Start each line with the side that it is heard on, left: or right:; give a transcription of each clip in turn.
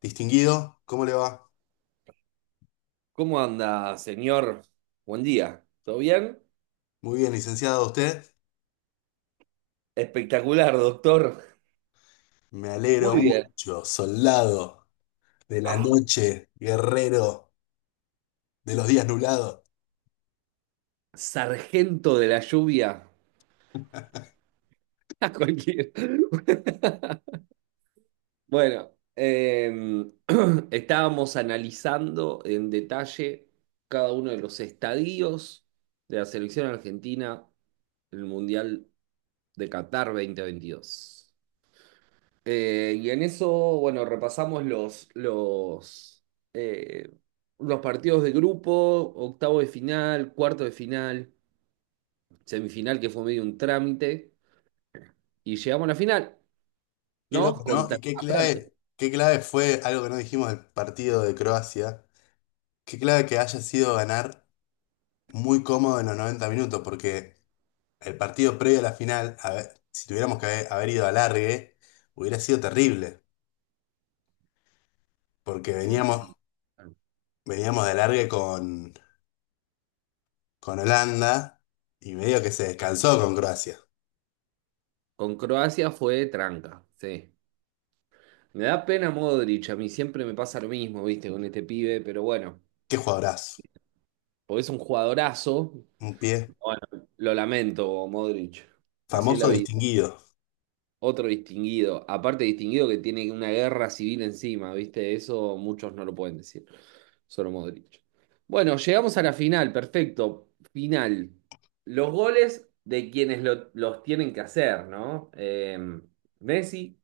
left: Distinguido, ¿cómo le va?
right: ¿Cómo anda, señor? Buen día. ¿Todo bien?
left: Muy bien, licenciado, ¿usted?
right: Espectacular, doctor.
left: Me alegro
right: Muy bien.
left: mucho, soldado de la
right: Ah,
left: noche, guerrero de los días nublados.
right: sargento de la lluvia. A cualquier- Bueno, estábamos analizando en detalle cada uno de los estadios de la selección argentina en el Mundial de Qatar 2022. Y en eso, bueno, repasamos los, eh, los partidos de grupo, octavo de final, cuarto de final, semifinal, que fue medio un trámite, y llegamos a la final,
left: Qué loco,
right: ¿no?
left: ¿no?
right: Contra
left: Y
right: Francia.
left: qué clave fue algo que no dijimos del partido de Croacia. Qué clave que haya sido ganar muy cómodo en los 90 minutos, porque el partido previo a la final, a ver, si tuviéramos que haber ido a alargue, hubiera sido terrible, porque
right: Sí.
left: veníamos,
right: Claro.
left: veníamos de alargue con Holanda y medio que se descansó con Croacia.
right: Con Croacia fue tranca, sí. Me da pena Modric, a mí siempre me pasa lo mismo, viste, con este pibe, pero bueno,
left: Qué jugadorazo.
right: porque es un jugadorazo.
left: Un pie
right: Bueno, lo lamento, Modric. Así es la
left: famoso,
right: vida.
left: distinguido.
right: Otro distinguido, aparte distinguido que tiene una guerra civil encima, ¿viste? Eso muchos no lo pueden decir, solo Modric. Bueno, llegamos a la final, perfecto, final. Los goles de quienes los tienen que hacer, ¿no? Messi,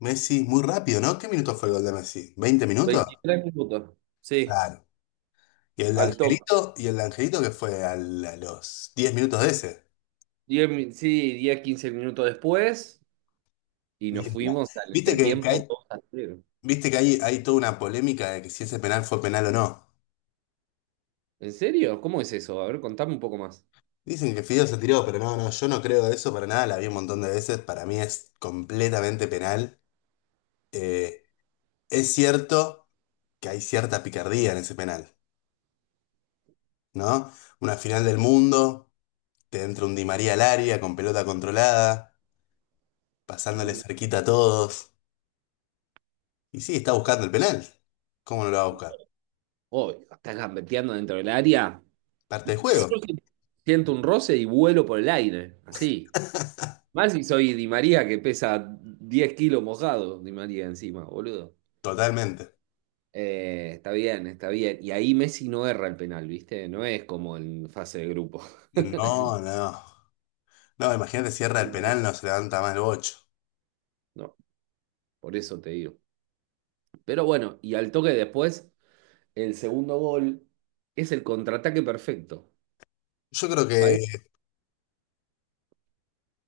left: Messi, muy rápido, ¿no? ¿Qué minuto fue el gol de Messi? ¿20 minutos?
right: 23 minutos, sí,
left: Claro. Y el de
right: al toque.
left: Angelito, que fue a los 10 minutos de ese.
right: Sí, diez 15 minutos después y nos
left: Linda.
right: fuimos al
left: Viste que, que
right: entretiempo
left: hay,
right: 2-0.
left: Viste que hay toda una polémica de que si ese penal fue penal o no.
right: ¿En serio? ¿Cómo es eso? A ver, contame un poco más.
left: Dicen que Fideo se tiró, pero no, no, yo no creo de eso para nada, la vi un montón de veces, para mí es completamente penal. Eh, es cierto que hay cierta picardía en ese penal, ¿no? Una final del mundo, te entra un Di María al área con pelota controlada, pasándole
right: Mm.
left: cerquita a todos. Y sí, está buscando el penal. ¿Cómo no lo va a buscar?
right: Oh, estás gambeteando dentro del área. Yo
left: Parte del
right: si
left: juego,
right: siento un roce y vuelo por el aire, así. Más si soy Di María que pesa 10 kilos mojado, Di María encima, boludo.
left: totalmente.
right: Está bien, está bien. Y ahí Messi no erra el penal, ¿viste? No es como en fase de grupo.
left: No, no. No, imagínate, cierra el penal, no se levanta más el bocho.
right: No, por eso te digo. Pero bueno, y al toque después, el segundo gol es el contraataque perfecto.
left: Yo creo que
right: Parece-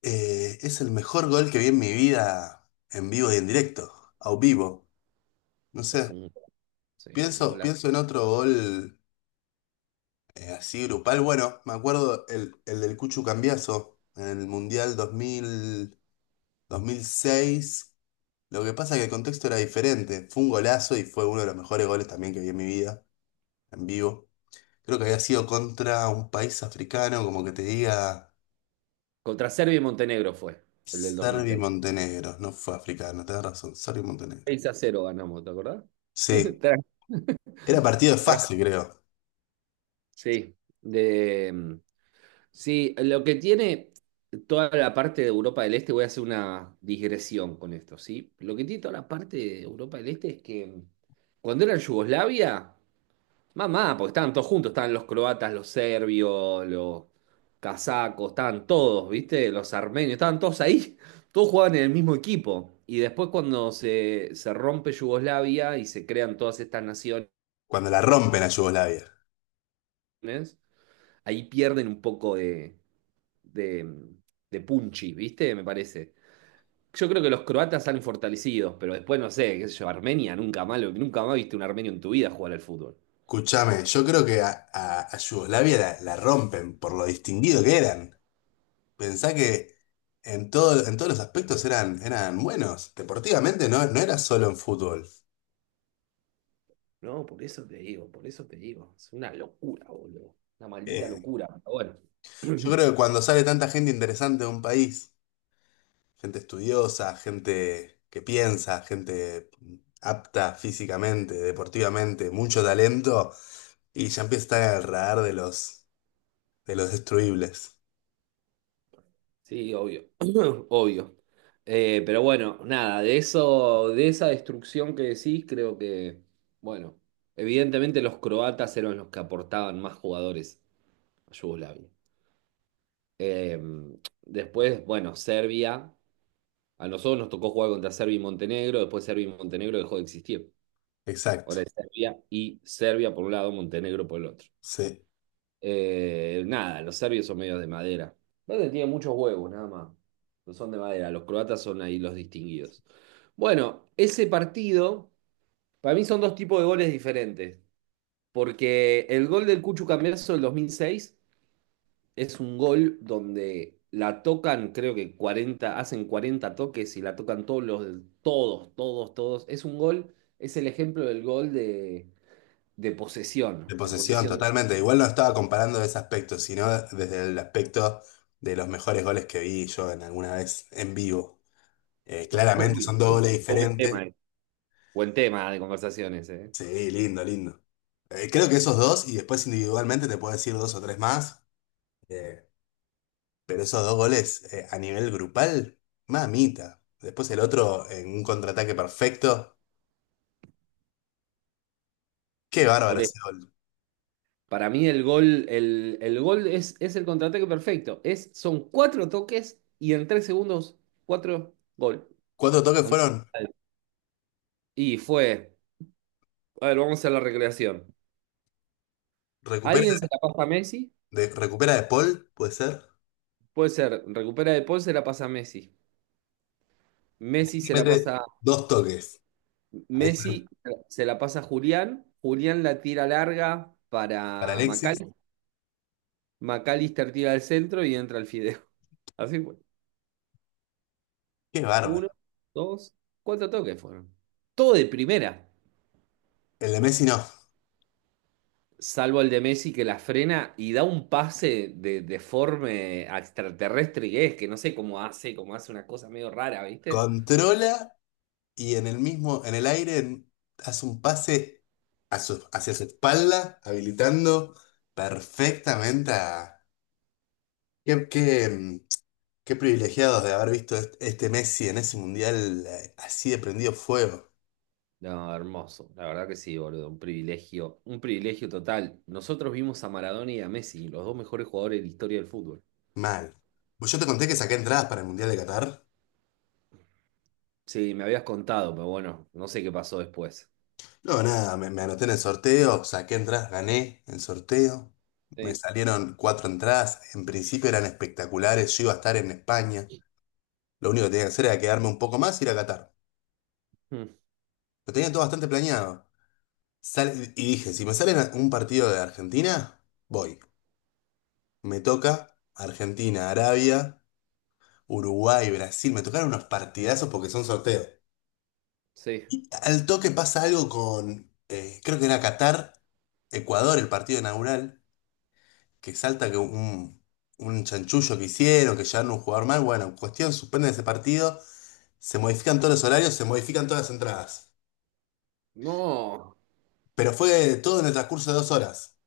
left: es el mejor gol que vi en mi vida en vivo y en directo, a vivo. No
right: Es
left: sé,
right: un, sí, es un
left: pienso,
right: golazo.
left: pienso en otro gol. Así grupal, bueno, me acuerdo el del Cuchu Cambiazo en el Mundial dos mil seis. Lo que pasa es que el contexto era diferente. Fue un golazo y fue uno de los mejores goles también que vi en mi vida, en vivo. Creo que había sido contra un país africano, como que te diga
right: Contra Serbia y Montenegro fue, el del 2006,
left: Serbia y
right: seis
left: Montenegro. No fue africano, tenés razón, Serbia y Montenegro.
right: seis a cero ganamos, ¿te acordás?
left: Sí,
right: Tranqui,
left: era partido de fase, creo,
right: sí, de, mm, sí, lo que tiene toda la parte de Europa del Este, voy a hacer una digresión con esto, ¿sí? Lo que tiene toda la parte de Europa del Este es que cuando era en Yugoslavia, mamá, porque estaban todos juntos, estaban los croatas, los serbios, los casacos, estaban todos, ¿viste? Los armenios, estaban todos ahí, todos jugaban en el mismo equipo. Y después cuando se rompe Yugoslavia y se crean todas estas naciones,
left: cuando la rompen a Yugoslavia.
right: ahí pierden un poco de de, de punchi, ¿viste? Me parece. Yo creo que los croatas salen fortalecidos, pero después no sé, qué sé yo, Armenia, nunca más, nunca más viste un armenio en tu vida jugar al fútbol.
left: Escuchame, yo creo que a Yugoslavia la rompen por lo distinguido que eran. Pensá que en todos los aspectos eran buenos. Deportivamente no, no era solo en fútbol.
right: No, por eso te digo, por eso te digo. Es una locura, boludo. Una maldita
left: Eh,
right: locura. Pero bueno.
left: yo creo que cuando sale tanta gente interesante de un país, gente estudiosa, gente que piensa, gente apta físicamente, deportivamente, mucho talento, y ya empieza a estar en el radar de los destruibles.
right: Sí, obvio. Obvio. Pero bueno, nada, de eso, de esa destrucción que decís, creo que, bueno, evidentemente los croatas eran los que aportaban más jugadores a Yugoslavia. Eh, Después, bueno, Serbia. A nosotros nos tocó jugar contra Serbia y Montenegro. Después Serbia y Montenegro dejó de existir. Ahora
left: Exacto.
right: es Serbia y Serbia por un lado, Montenegro por el otro.
left: Sí.
right: Nada, los serbios son medios de madera. No te tienen muchos huevos, nada más. No son de madera. Los croatas son ahí los distinguidos. Bueno, ese partido, para mí son dos tipos de goles diferentes. Porque el gol del Cucho Cambiaso del 2006 es un gol donde la tocan, creo que 40 hacen 40 toques y la tocan todos los, todos, todos, todos. Es un gol, es el ejemplo del gol de
left: De
right: posesión, de
left: posesión,
right: posesión.
left: totalmente. Igual no estaba comparando ese aspecto, sino desde el aspecto de los mejores goles que vi yo en alguna vez en vivo. Claramente
right: Uy,
left: son dos goles
right: qué buen tema,
left: diferentes.
right: eh. Buen tema de conversaciones, eh.
left: Sí, lindo, lindo. Creo que esos dos, y después individualmente te puedo decir dos o tres más, eh, pero esos dos goles a nivel grupal, mamita. Después el otro en un contraataque perfecto. Qué bárbaro
right: Por eso,
left: ese gol.
right: para mí el gol, el gol es el contraataque perfecto. Es, son cuatro toques y en 3 segundos, cuatro gol.
left: ¿Cuántos toques fueron?
right: Y fue, a ver, vamos a la recreación.
left: Recupera
right: ¿Alguien se la pasa a Messi?
left: recupera de Paul, puede ser.
right: Puede ser, recupera De Paul, se la pasa a Messi. Messi
left: Y
right: se la
left: mete
right: pasa,
left: dos toques. Ahí
right: Messi se la pasa a Julián. Julián la tira larga
left: para
right: para
left: Alexis.
right: Macal. McAllister tira al centro y entra el fideo. Así fue.
left: Qué bárbaro.
right: Uno, dos, cuatro toques fueron. Todo de primera,
left: El de Messi no.
right: salvo el de Messi que la frena y da un pase de forma extraterrestre que es, que no sé cómo hace una cosa medio rara, ¿viste?
left: Controla y en el mismo, en el aire hace un pase hacia su espalda, habilitando perfectamente a... Qué, qué, mm, Qué privilegiados de haber visto este Messi en ese mundial así de prendido fuego.
right: No, hermoso. La verdad que sí, boludo. Un privilegio. Un privilegio total. Nosotros vimos a Maradona y a Messi, los dos mejores jugadores de la historia del fútbol.
left: Mal. Pues yo te conté que saqué entradas para el mundial de Qatar.
right: Sí, me habías contado, pero bueno, no sé qué pasó después.
left: No, nada, me anoté en el sorteo, saqué entradas, gané el sorteo. Me
right: Sí.
left: salieron cuatro entradas, en principio eran espectaculares, yo iba a estar en España. Lo único que tenía que hacer era quedarme un poco más y ir a Qatar.
right: Mm,
left: Lo tenía todo bastante planeado. Y dije, si me sale un partido de Argentina, voy. Me toca Argentina, Arabia, Uruguay, Brasil. Me tocaron unos partidazos porque son sorteos.
right: sí.
left: Al toque pasa algo con, creo que era Qatar, Ecuador, el partido inaugural. Que salta que un chanchullo que hicieron, que llevaron un jugador mal, bueno, cuestión, suspenden ese partido, se modifican todos los horarios, se modifican todas las entradas.
right: No.
left: Pero fue todo en el transcurso de 2 horas.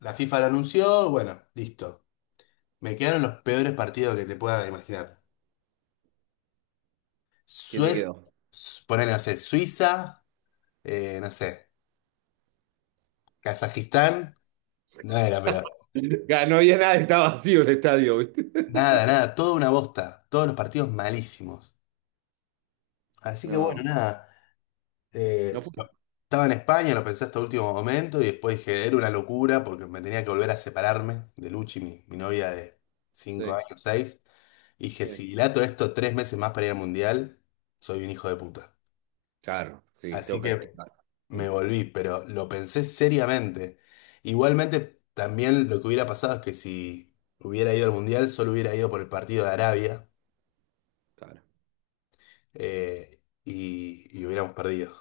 left: La FIFA lo anunció, bueno, listo. Me quedaron los peores partidos que te puedas imaginar.
right: ¿Qué te
left: Suez,
right: quedó?
left: ponele, no sé, Suiza, no sé, Kazajistán, no era, pero
right: Ya, no había nada, estaba vacío el estadio, ¿viste?
left: nada, nada, toda una bosta, todos los partidos malísimos. Así que bueno,
right: No,
left: nada. Eh,
right: no fue.
left: Estaba en España, lo pensé hasta último momento y después dije, era una locura porque me tenía que volver a separarme de Luchi, mi novia de cinco
right: Sí,
left: años, seis. Y dije,
right: sí.
left: si dilato esto 3 meses más para ir al mundial, soy un hijo de puta.
right: Claro, sí,
left: Así
right: tengo que
left: que
right: activar. Mm,
left: me volví, pero lo pensé seriamente. Igualmente, también lo que hubiera pasado es que si hubiera ido al mundial, solo hubiera ido por el partido de Arabia
right: claro.
left: y hubiéramos perdido.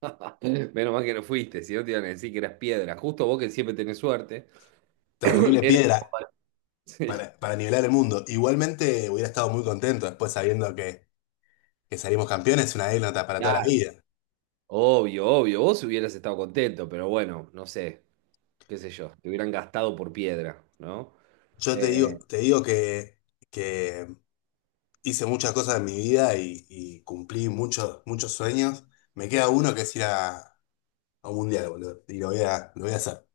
right: Menos mal que no fuiste, si no te iban a decir que eras piedra. Justo vos que siempre tenés suerte.
left: Terrible
right: Eras como-
left: piedra.
right: Sí.
left: Para nivelar el mundo. Igualmente hubiera estado muy contento después sabiendo que, salimos campeones, una anécdota para toda la
right: Claro.
left: vida.
right: Obvio, obvio, vos hubieras estado contento, pero bueno, no sé, qué sé yo, te hubieran gastado por piedra, ¿no?
left: Yo te digo,
right: Eh,
left: te digo que hice muchas cosas en mi vida y cumplí muchos, muchos sueños. Me queda uno que es ir a un mundial, boludo, y lo voy a hacer.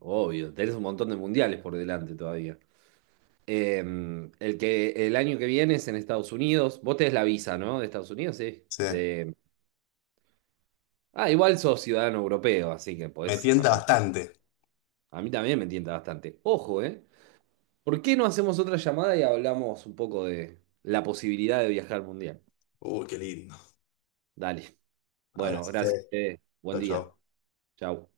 right: Obvio, tenés un montón de mundiales por delante todavía. Eh, el que el año que viene es en Estados Unidos, vos tenés la visa, ¿no? De Estados Unidos, sí.
left: Sí.
right: De... Ah, igual sos ciudadano europeo, así que
left: Me
right: podés...
left: tienta
right: aper-
left: bastante.
right: A mí también me tienta bastante. Ojo, ¿eh? ¿Por qué no hacemos otra llamada y hablamos un poco de la posibilidad de viajar al mundial?
left: Uy, qué lindo.
right: Dale. Bueno,
left: Abrazo,
right: gracias,
left: Fede.
right: Fede. Buen
left: Chau,
right: día.
left: chau.
right: Chau.